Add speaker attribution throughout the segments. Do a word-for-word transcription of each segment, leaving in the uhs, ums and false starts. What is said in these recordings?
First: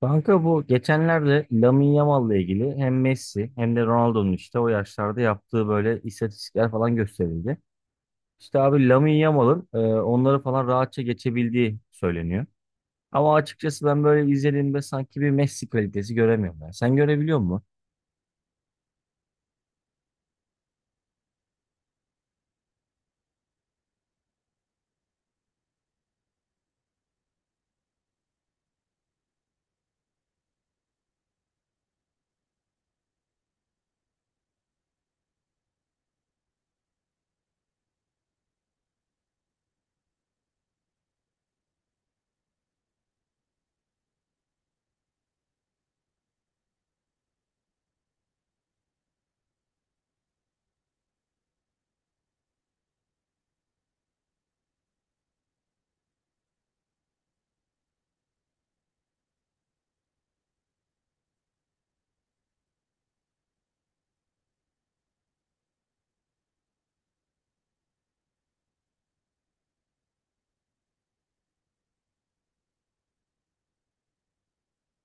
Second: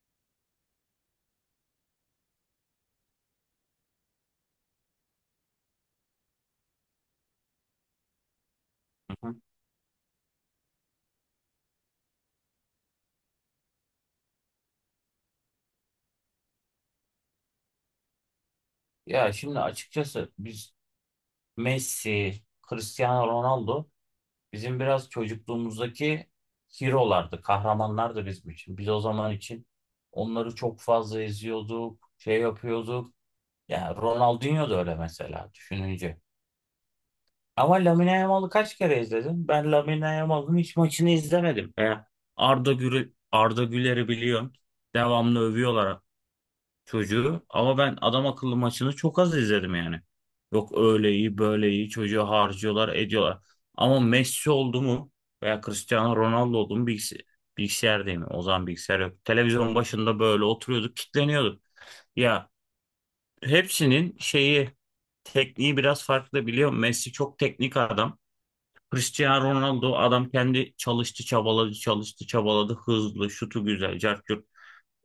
Speaker 1: Kanka bu geçenlerde Lamine Yamal'la ilgili hem Messi hem de Ronaldo'nun işte o yaşlarda yaptığı böyle istatistikler falan gösterildi. İşte abi Lamine Yamal'ın e, onları falan rahatça geçebildiği söyleniyor. Ama açıkçası ben böyle izlediğimde sanki bir Messi kalitesi göremiyorum ben. Sen görebiliyor musun?
Speaker 2: Ya şimdi açıkçası biz Messi, Cristiano Ronaldo bizim biraz çocukluğumuzdaki hero'lardı, kahramanlardı bizim için. Biz o zaman için onları çok fazla izliyorduk, şey yapıyorduk. Ya Ronaldinho da öyle mesela düşününce. Ama Lamine Yamal'ı kaç kere izledim? Ben Lamine Yamal'ın hiç maçını izlemedim. Veya Arda Güler, Arda Güler'i biliyorum. Devamlı övüyorlar çocuğu ama ben adam akıllı maçını çok az izledim yani. Yok öyle iyi böyle iyi çocuğu harcıyorlar ediyorlar. Ama Messi oldu mu veya Cristiano Ronaldo oldu mu bilgis bilgisayardayım. O zaman bilgisayar yok. Televizyon başında böyle oturuyorduk kitleniyorduk. Ya hepsinin şeyi tekniği biraz farklı biliyor musun? Messi çok teknik adam. Cristiano Ronaldo adam kendi çalıştı çabaladı çalıştı çabaladı hızlı şutu güzel cart curt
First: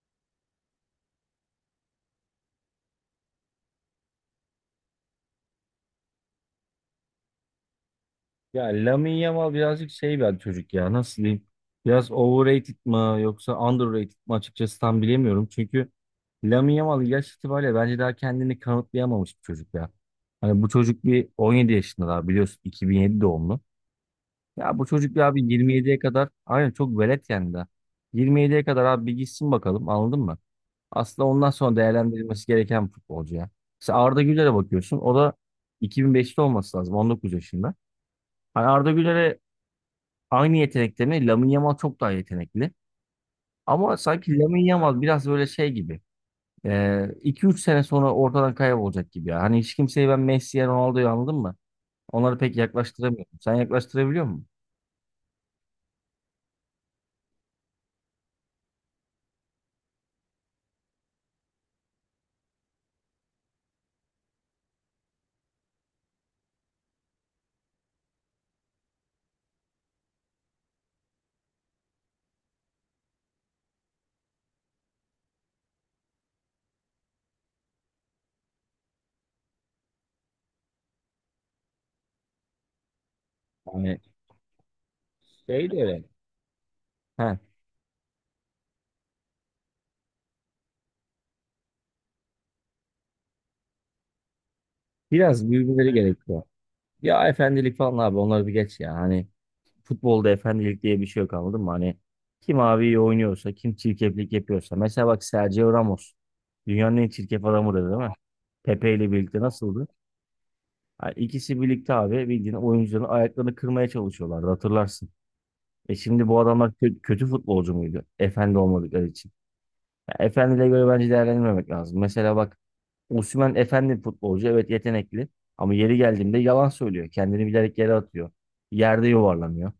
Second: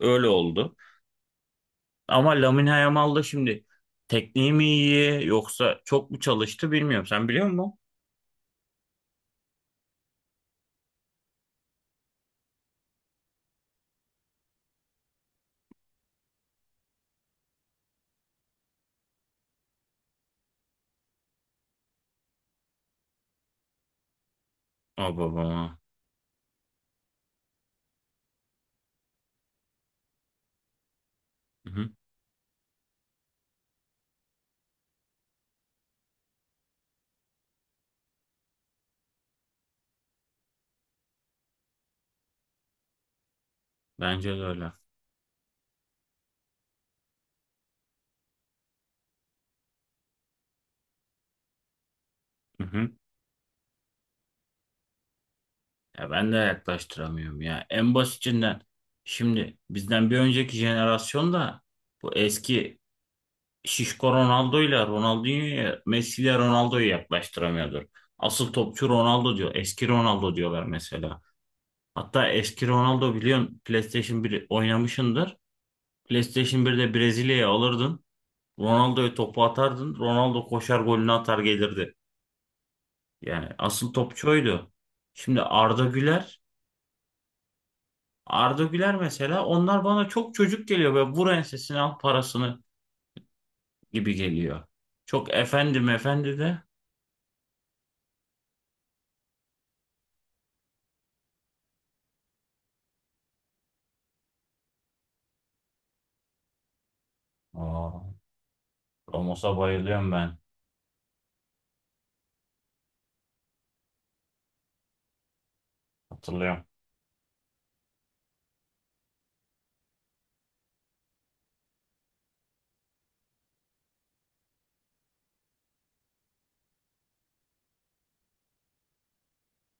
Speaker 2: öyle oldu. Ama Lamine Yamal da şimdi tekniği mi iyi yoksa çok mu çalıştı bilmiyorum. Sen biliyor musun?
Speaker 1: Ya Lamine Yamal birazcık şey bir çocuk ya, nasıl diyeyim? Biraz overrated mı yoksa underrated mı, açıkçası tam bilemiyorum. Çünkü Lamine Yamal yaş itibariyle bence daha kendini kanıtlayamamış bir çocuk ya. Hani bu çocuk bir on yedi yaşında, daha biliyorsun, iki bin yedi doğumlu. Ya bu
Speaker 2: Aa
Speaker 1: çocuk ya abi
Speaker 2: baba.
Speaker 1: yirmi yediye kadar aynen çok velet yani daha. yirmi yediye kadar abi bir gitsin bakalım, anladın mı? Aslında ondan
Speaker 2: Hı
Speaker 1: sonra
Speaker 2: hı.
Speaker 1: değerlendirilmesi gereken bir futbolcu ya. Mesela Arda Güler'e bakıyorsun, o da iki bin beşte olması lazım, on dokuz yaşında. Hani Arda Güler'e aynı yetenekte mi? Lamine Yamal çok daha yetenekli. Ama
Speaker 2: Bence
Speaker 1: sanki
Speaker 2: de
Speaker 1: Lamine
Speaker 2: öyle.
Speaker 1: Yamal biraz böyle şey gibi. Ee, üç sene sonra ortadan kaybolacak gibi ya. Hani hiç kimseyi ben Messi'ye, Ronaldo'ya, anladın mı? Onları pek
Speaker 2: Hı hı.
Speaker 1: yaklaştıramıyorum. Sen yaklaştırabiliyor musun?
Speaker 2: Ya ben de yaklaştıramıyorum ya. En basitinden şimdi bizden bir önceki jenerasyonda bu eski şişko Ronaldo'yla Ronaldinho'ya Messi'yle Ronaldo'yu yaklaştıramıyordur. Asıl topçu Ronaldo diyor. Eski Ronaldo diyorlar mesela. Hatta eski Ronaldo biliyorsun PlayStation bir oynamışındır. PlayStation birde Brezilya'ya alırdın. Ronaldo'ya topu atardın. Ronaldo koşar golünü atar gelirdi. Yani asıl
Speaker 1: Yani
Speaker 2: topçu oydu. Şimdi
Speaker 1: şey de
Speaker 2: Arda
Speaker 1: öyle.
Speaker 2: Güler.
Speaker 1: He.
Speaker 2: Arda Güler mesela onlar bana çok çocuk geliyor. Böyle vur ensesini al parasını gibi geliyor. Çok
Speaker 1: Biraz
Speaker 2: efendim
Speaker 1: büyümeleri
Speaker 2: efendi
Speaker 1: gerekiyor.
Speaker 2: de.
Speaker 1: Ya efendilik falan abi onları bir geç ya. Hani futbolda efendilik diye bir şey yok, anladın mı? Hani kim abi iyi oynuyorsa, kim çirkeflik yapıyorsa. Mesela bak Sergio Ramos. Dünyanın en çirkef adamı dedi, değil
Speaker 2: Aa,
Speaker 1: mi? Pepe ile birlikte
Speaker 2: Ramos'a
Speaker 1: nasıldı?
Speaker 2: bayılıyorum ben.
Speaker 1: Ha, İkisi birlikte abi bildiğin oyuncuların ayaklarını kırmaya çalışıyorlardı, hatırlarsın. E şimdi bu
Speaker 2: Hatırlıyorum.
Speaker 1: adamlar kö- kötü futbolcu muydu? Efendi olmadıkları için. Ya efendiyle göre bence değerlendirmemek lazım. Mesela bak, Osimhen efendi bir futbolcu. Evet, yetenekli. Ama yeri geldiğinde yalan söylüyor. Kendini bilerek yere atıyor. Yerde yuvarlanıyor.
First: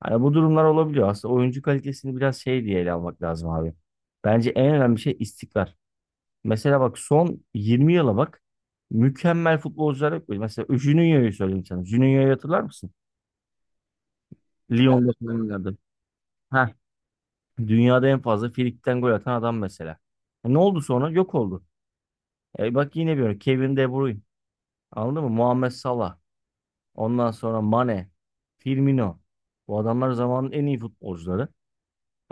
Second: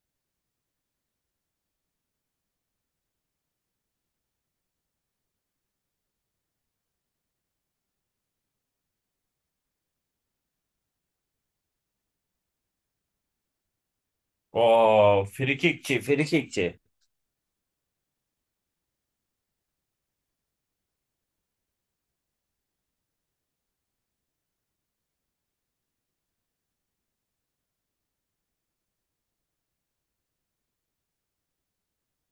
Speaker 1: Hani bu durumlar olabiliyor. Aslında oyuncu kalitesini biraz şey diye ele almak lazım abi. Bence en önemli şey istikrar. Mesela bak, son yirmi yıla bak. Mükemmel futbolcular yok böyle. Mesela Juninho'yu söyleyeyim sana. Juninho'yu hatırlar mısın? Lyon'da, evet,
Speaker 2: Oo,
Speaker 1: falan oynadı.
Speaker 2: frikikçi, frikikçi.
Speaker 1: Heh. Dünyada en fazla Frikik'ten gol atan adam mesela. E, ne oldu sonra? Yok oldu. E, bak, yine bir örnek. Kevin De Bruyne. Anladın mı? Muhammed Salah. Ondan sonra Mane. Firmino. Bu adamlar zamanın en iyi futbolcuları.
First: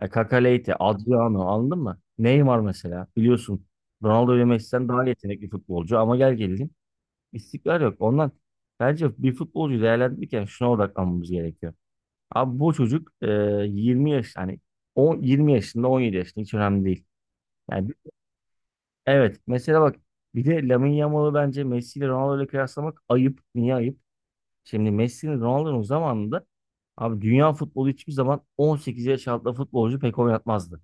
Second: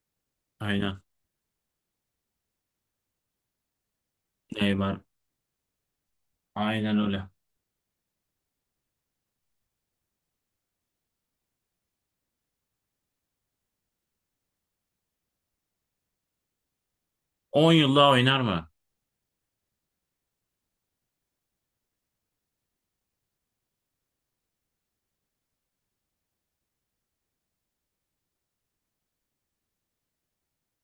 Speaker 1: E, Kaka Leite,
Speaker 2: Aynen.
Speaker 1: Adriano, anladın mı? Neymar mesela. Biliyorsun, Ronaldo ve Messi'den
Speaker 2: Neymar.
Speaker 1: daha yetenekli futbolcu ama gel gelelim
Speaker 2: Aynen öyle.
Speaker 1: istikrar yok. Ondan bence bir futbolcuyu değerlendirirken şuna odaklanmamız gerekiyor. Abi bu çocuk e, yirmi yaş hani on, yirmi yaşında on yedi yaşında hiç önemli değil.
Speaker 2: On
Speaker 1: Yani,
Speaker 2: yıl daha oynar mı?
Speaker 1: evet, mesela bak, bir de Lamine Yamal'ı bence Messi ile Ronaldo ile kıyaslamak ayıp. Niye ayıp? Şimdi Messi'nin Ronaldo'nun zamanında abi dünya futbolu hiçbir zaman on sekiz yaş altında futbolcu pek oynatmazdı.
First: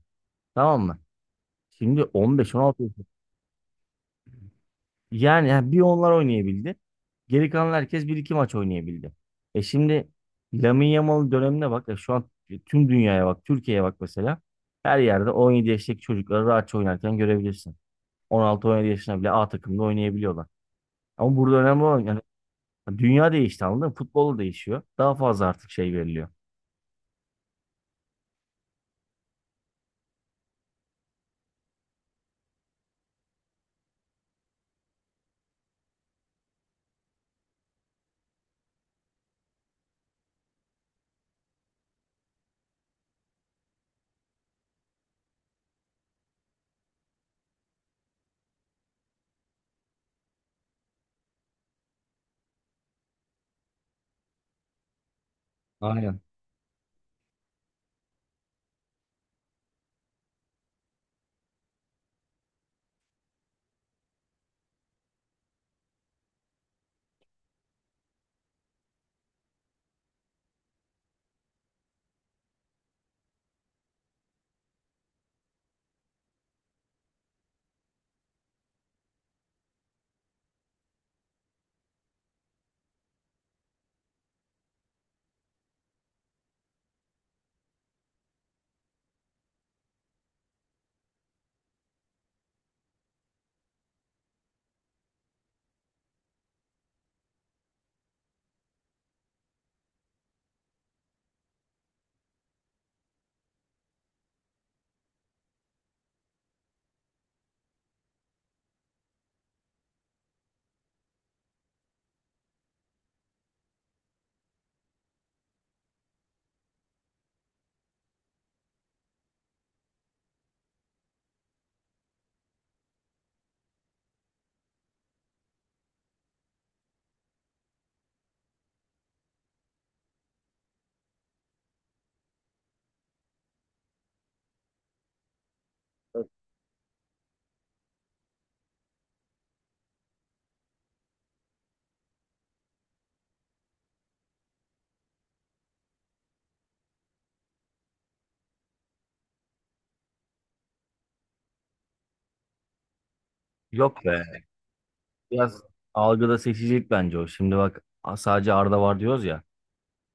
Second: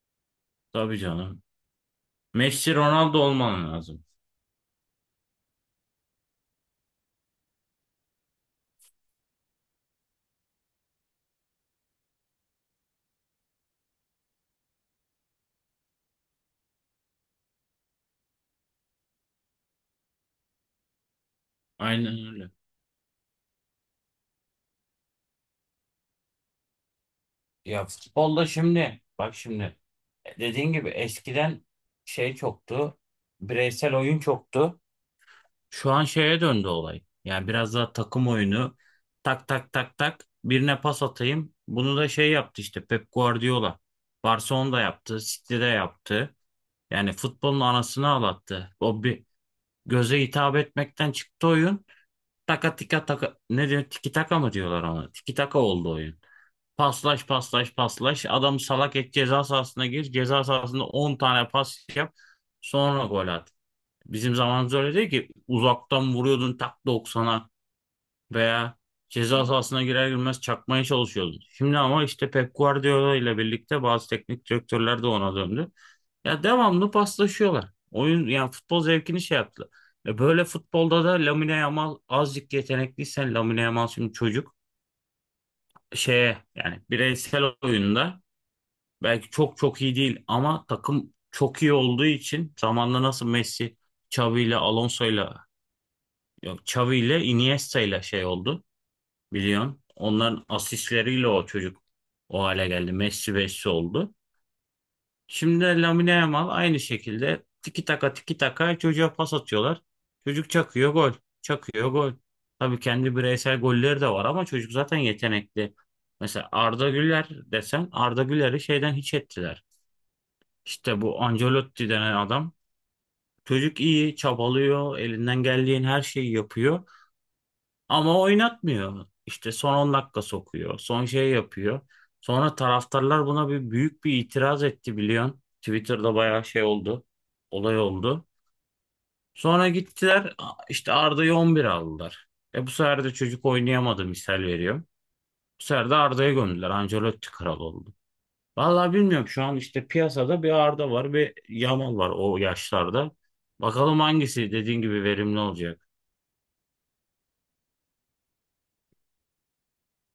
Speaker 1: Tamam mı?
Speaker 2: Tabii canım.
Speaker 1: Şimdi 15-16
Speaker 2: Messi
Speaker 1: yaş-
Speaker 2: Ronaldo olman lazım.
Speaker 1: yani, yani bir onlar oynayabildi. Geri kalan herkes bir iki maç oynayabildi. E şimdi Lamine Yamal'ın dönemine bak. E şu an tüm dünyaya bak. Türkiye'ye bak mesela. Her yerde on yedi yaşındaki çocukları rahatça oynarken görebilirsin. on altı, on yedi yaşına bile A takımda oynayabiliyorlar. Ama burada önemli olan
Speaker 2: Aynen
Speaker 1: yani
Speaker 2: öyle.
Speaker 1: dünya değişti, anladın mı? Futbol da değişiyor. Daha fazla artık şey veriliyor.
Speaker 2: Ya futbolda şimdi bak şimdi e, dediğin gibi eskiden şey çoktu. Bireysel oyun çoktu. Şu an şeye döndü olay. Yani biraz daha takım oyunu. Tak tak tak tak birine pas atayım. Bunu da şey yaptı işte Pep Guardiola. Barcelona'da yaptı, City'de yaptı. Yani futbolun anasını ağlattı. O bir göze hitap etmekten çıktı oyun. Taka tika taka ne diyor? Tiki taka mı diyorlar ona? Tiki taka oldu oyun.
Speaker 1: Aynen.
Speaker 2: Paslaş paslaş paslaş. Adam salak et ceza sahasına gir. Ceza sahasında on tane pas yap. Sonra gol at. Bizim zamanımız öyle değil ki. Uzaktan vuruyordun tak doksana veya ceza sahasına girer girmez çakmaya çalışıyordun. Şimdi ama işte Pep Guardiola ile birlikte bazı teknik direktörler de ona döndü. Ya devamlı paslaşıyorlar. Oyun yani futbol zevkini şey yaptılar. E böyle futbolda da Lamine Yamal azıcık yetenekliysen Lamine Yamal şimdi çocuk şeye yani bireysel oyunda belki çok çok iyi değil ama takım çok iyi olduğu için zamanla nasıl Messi, Xavi ile Alonso'yla yok Xavi ile Iniesta ile şey oldu biliyorsun. Onların asistleriyle o çocuk o hale geldi. Messi Messi oldu. Şimdi de Lamine Yamal aynı şekilde tiki taka tiki taka çocuğa pas atıyorlar. Çocuk çakıyor gol. Çakıyor gol. Tabii kendi bireysel golleri de var ama çocuk zaten yetenekli. Mesela Arda Güler desen Arda Güler'i şeyden hiç ettiler. İşte bu Ancelotti denen adam çocuk iyi, çabalıyor, elinden geldiğin her şeyi yapıyor ama oynatmıyor. İşte son on dakika sokuyor, son şey yapıyor. Sonra taraftarlar buna bir büyük bir itiraz etti biliyorsun. Twitter'da bayağı şey oldu, olay oldu. Sonra gittiler işte Arda'yı on bir aldılar. E bu sefer de çocuk oynayamadı misal veriyorum. Bu sefer de Arda'ya gömdüler. Ancelotti kral oldu. Vallahi bilmiyorum şu an işte piyasada bir Arda var bir Yamal var o yaşlarda. Bakalım
Speaker 1: Yok be.
Speaker 2: hangisi dediğin gibi verimli
Speaker 1: Biraz
Speaker 2: olacak.
Speaker 1: algıda seçicilik bence o. Şimdi bak, a- sadece Arda var diyoruz ya.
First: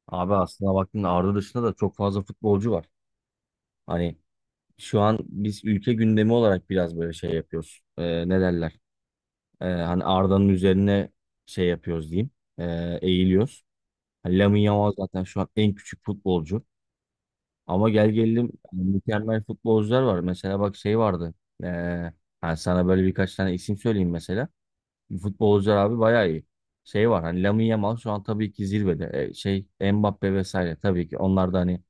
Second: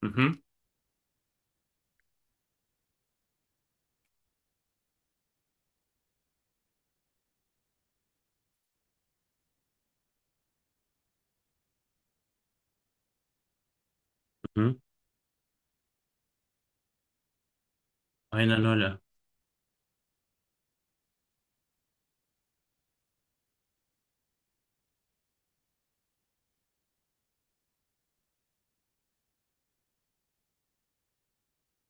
Speaker 2: Hı hı.
Speaker 1: Abi aslına baktığında Arda dışında da çok fazla futbolcu var. Hani şu an biz ülke gündemi olarak biraz böyle şey yapıyoruz. Ee, ne derler? Ee, hani Arda'nın üzerine şey yapıyoruz diyeyim. Ee, eğiliyoruz. Hani
Speaker 2: Hı
Speaker 1: Lamine
Speaker 2: hı.
Speaker 1: Yamal zaten şu an en küçük futbolcu. Ama gel gelelim
Speaker 2: Aynen
Speaker 1: yani
Speaker 2: öyle.
Speaker 1: mükemmel futbolcular var. Mesela bak, şey vardı. Ee, hani sana böyle birkaç tane isim söyleyeyim mesela. Futbolcular abi bayağı iyi. Şey var hani Lamine Yamal şu an tabii ki zirvede. Ee, şey Mbappe vesaire, tabii ki onlar da hani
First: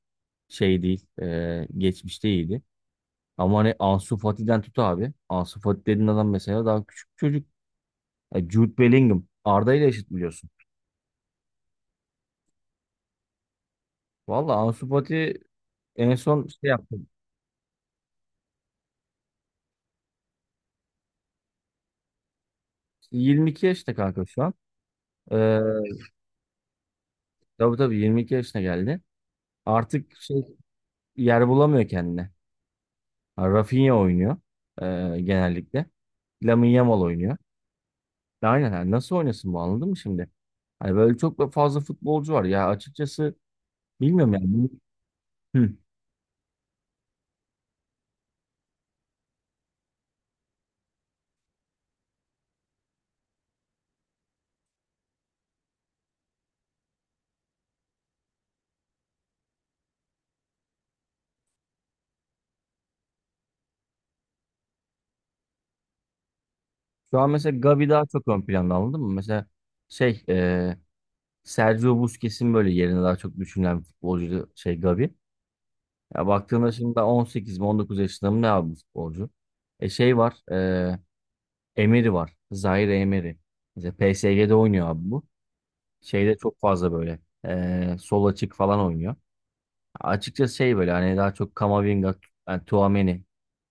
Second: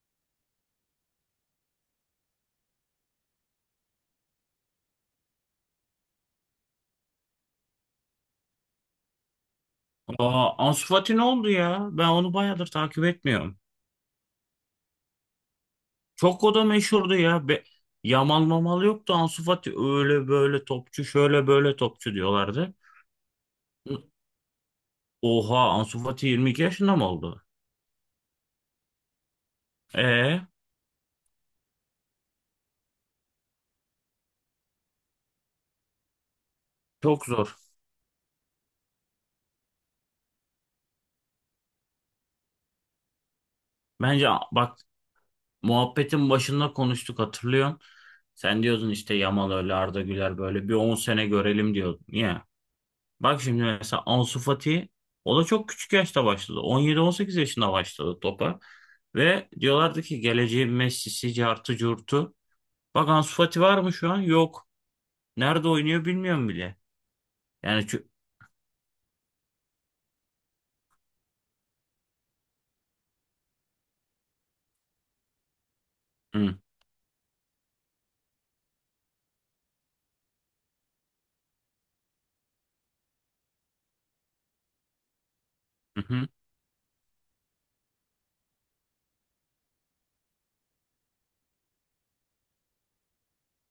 Speaker 1: şey değil. ee, geçmişte iyiydi. Ama hani Ansu Fati'den tut abi. Ansu Fati dediğin adam mesela daha küçük bir çocuk. E, Jude Bellingham. Arda ile eşit biliyorsun.
Speaker 2: Aa, Ansu Fati ne oldu ya? Ben onu bayağıdır takip etmiyorum.
Speaker 1: Valla Ansu Fati en
Speaker 2: Çok
Speaker 1: son
Speaker 2: o da
Speaker 1: şey yaptı.
Speaker 2: meşhurdu ya. Be Yamal mamal yoktu. Ansu Fati öyle böyle topçu şöyle böyle topçu diyorlardı.
Speaker 1: yirmi iki yaşta kanka şu an. Ee,
Speaker 2: Oha Ansu Fati yirmi iki yaşında mı oldu?
Speaker 1: tabii tabii yirmi iki yaşına geldi. Artık
Speaker 2: Ee
Speaker 1: şey yer bulamıyor kendine. Ha, Rafinha oynuyor e, genellikle. Lamine Yamal
Speaker 2: çok
Speaker 1: oynuyor.
Speaker 2: zor.
Speaker 1: E, Aynen yani nasıl oynasın bu, anladın mı şimdi? Hani böyle çok da fazla futbolcu var ya, açıkçası
Speaker 2: Bence
Speaker 1: bilmiyorum yani. Bu-
Speaker 2: bak
Speaker 1: Hı.
Speaker 2: muhabbetin başında konuştuk hatırlıyorum. Sen diyordun işte Yamal öyle Arda Güler böyle bir on sene görelim diyordun. Niye? Bak şimdi mesela Ansu Fati o da çok küçük yaşta başladı. on yedi on sekiz yaşında başladı topa. Ve diyorlardı ki geleceğin Messi'si, cartı curtu. Bak Ansu Fati var mı şu an? Yok. Nerede oynuyor bilmiyorum bile.
Speaker 1: Şu an mesela
Speaker 2: Yani
Speaker 1: Gavi daha
Speaker 2: çünkü
Speaker 1: çok ön planda, anladın mı? Mesela şey e, Sergio Busquets'in böyle yerine daha çok düşünülen bir futbolcu şey Gavi. Ya
Speaker 2: Hı,
Speaker 1: baktığında şimdi daha on sekiz mi on dokuz yaşında mı ne abi bu futbolcu? E şey var e, Emery var. Zaire Emery. Mesela P S G'de oynuyor abi bu.
Speaker 2: hı, hı.
Speaker 1: Şeyde çok fazla böyle eee, sol açık falan oynuyor. Açıkçası şey böyle hani daha çok Kamavinga, yani Tchouaméni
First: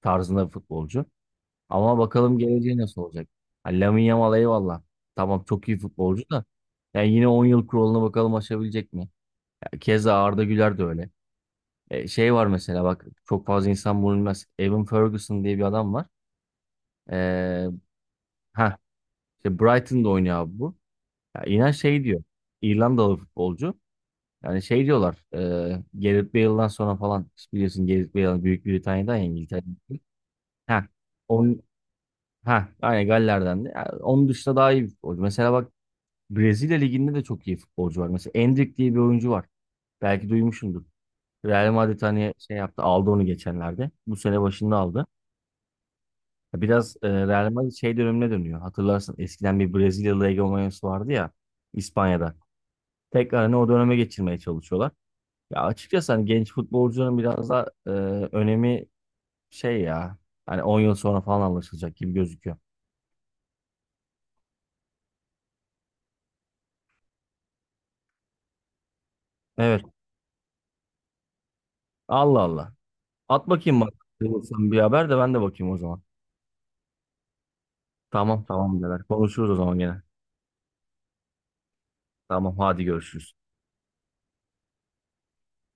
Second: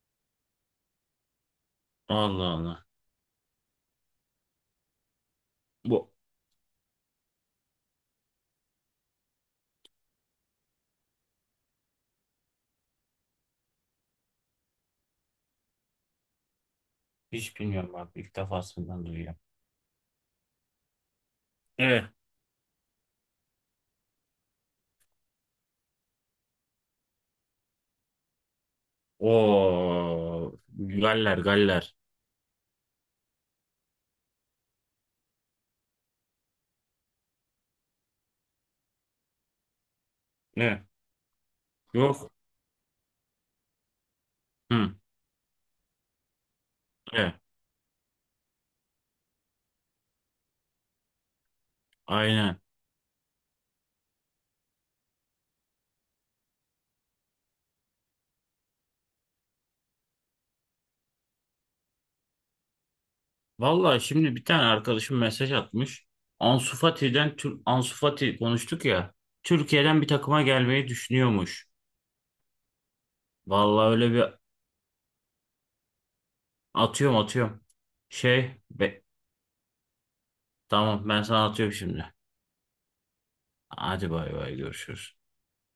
Speaker 1: tarzında bir futbolcu. Ama bakalım
Speaker 2: Allah
Speaker 1: geleceği
Speaker 2: Allah.
Speaker 1: nasıl olacak. Hani Lamine Yamal eyvallah. Tamam çok iyi
Speaker 2: Bu.
Speaker 1: futbolcu da. Yani yine on yıl kuralına bakalım, aşabilecek mi? Ya keza Arda Güler de öyle. E, şey var, mesela bak, çok fazla insan bunu bilmez. Evan Ferguson diye bir adam var.
Speaker 2: Hiç
Speaker 1: Eee
Speaker 2: bilmiyorum bak ilk
Speaker 1: ha
Speaker 2: defasından duyuyorum.
Speaker 1: işte Brighton'da oynuyor abi bu. Ya inan şey
Speaker 2: Evet.
Speaker 1: diyor. İrlandalı futbolcu. Yani şey diyorlar, e, Gareth Bale'dan sonra falan biliyorsun Gareth Bale Büyük Britanya'dan ya İngiltere'den.
Speaker 2: O
Speaker 1: Ha,
Speaker 2: Galler,
Speaker 1: on,
Speaker 2: Galler.
Speaker 1: ha, aynen Galler'den de. Yani onun dışında daha iyi bir futbolcu. Mesela bak, Brezilya Ligi'nde de çok iyi futbolcu var. Mesela Endrick diye bir oyuncu var. Belki duymuşsundur.
Speaker 2: Ne?
Speaker 1: Real Madrid
Speaker 2: Yok.
Speaker 1: hani şey yaptı, aldı onu geçenlerde. Bu sene başında
Speaker 2: Hı.
Speaker 1: aldı. Biraz e,
Speaker 2: Evet.
Speaker 1: Real Madrid şey dönemine dönüyor. Hatırlarsın, eskiden bir Brezilyalı egomanyası vardı ya İspanya'da.
Speaker 2: Aynen.
Speaker 1: Tekrar hani o döneme geçirmeye çalışıyorlar. Ya açıkçası hani genç futbolcunun biraz da e, önemi şey ya. Hani on yıl sonra falan anlaşılacak gibi gözüküyor.
Speaker 2: Vallahi şimdi bir tane arkadaşım mesaj atmış. Ansu Fati'den Tür- Ansu Fati konuştuk ya.
Speaker 1: Evet.
Speaker 2: Türkiye'den bir takıma gelmeyi düşünüyormuş.
Speaker 1: Allah Allah. At bakayım
Speaker 2: Vallahi
Speaker 1: bak.
Speaker 2: öyle bir
Speaker 1: Sen bir haber de ben de bakayım o zaman.
Speaker 2: atıyorum atıyorum.
Speaker 1: Tamam
Speaker 2: Şey
Speaker 1: tamam birader.
Speaker 2: be-
Speaker 1: Konuşuruz o zaman gene.
Speaker 2: tamam ben sana atıyorum şimdi.
Speaker 1: Tamam, hadi görüşürüz.
Speaker 2: Hadi bay bay görüşürüz.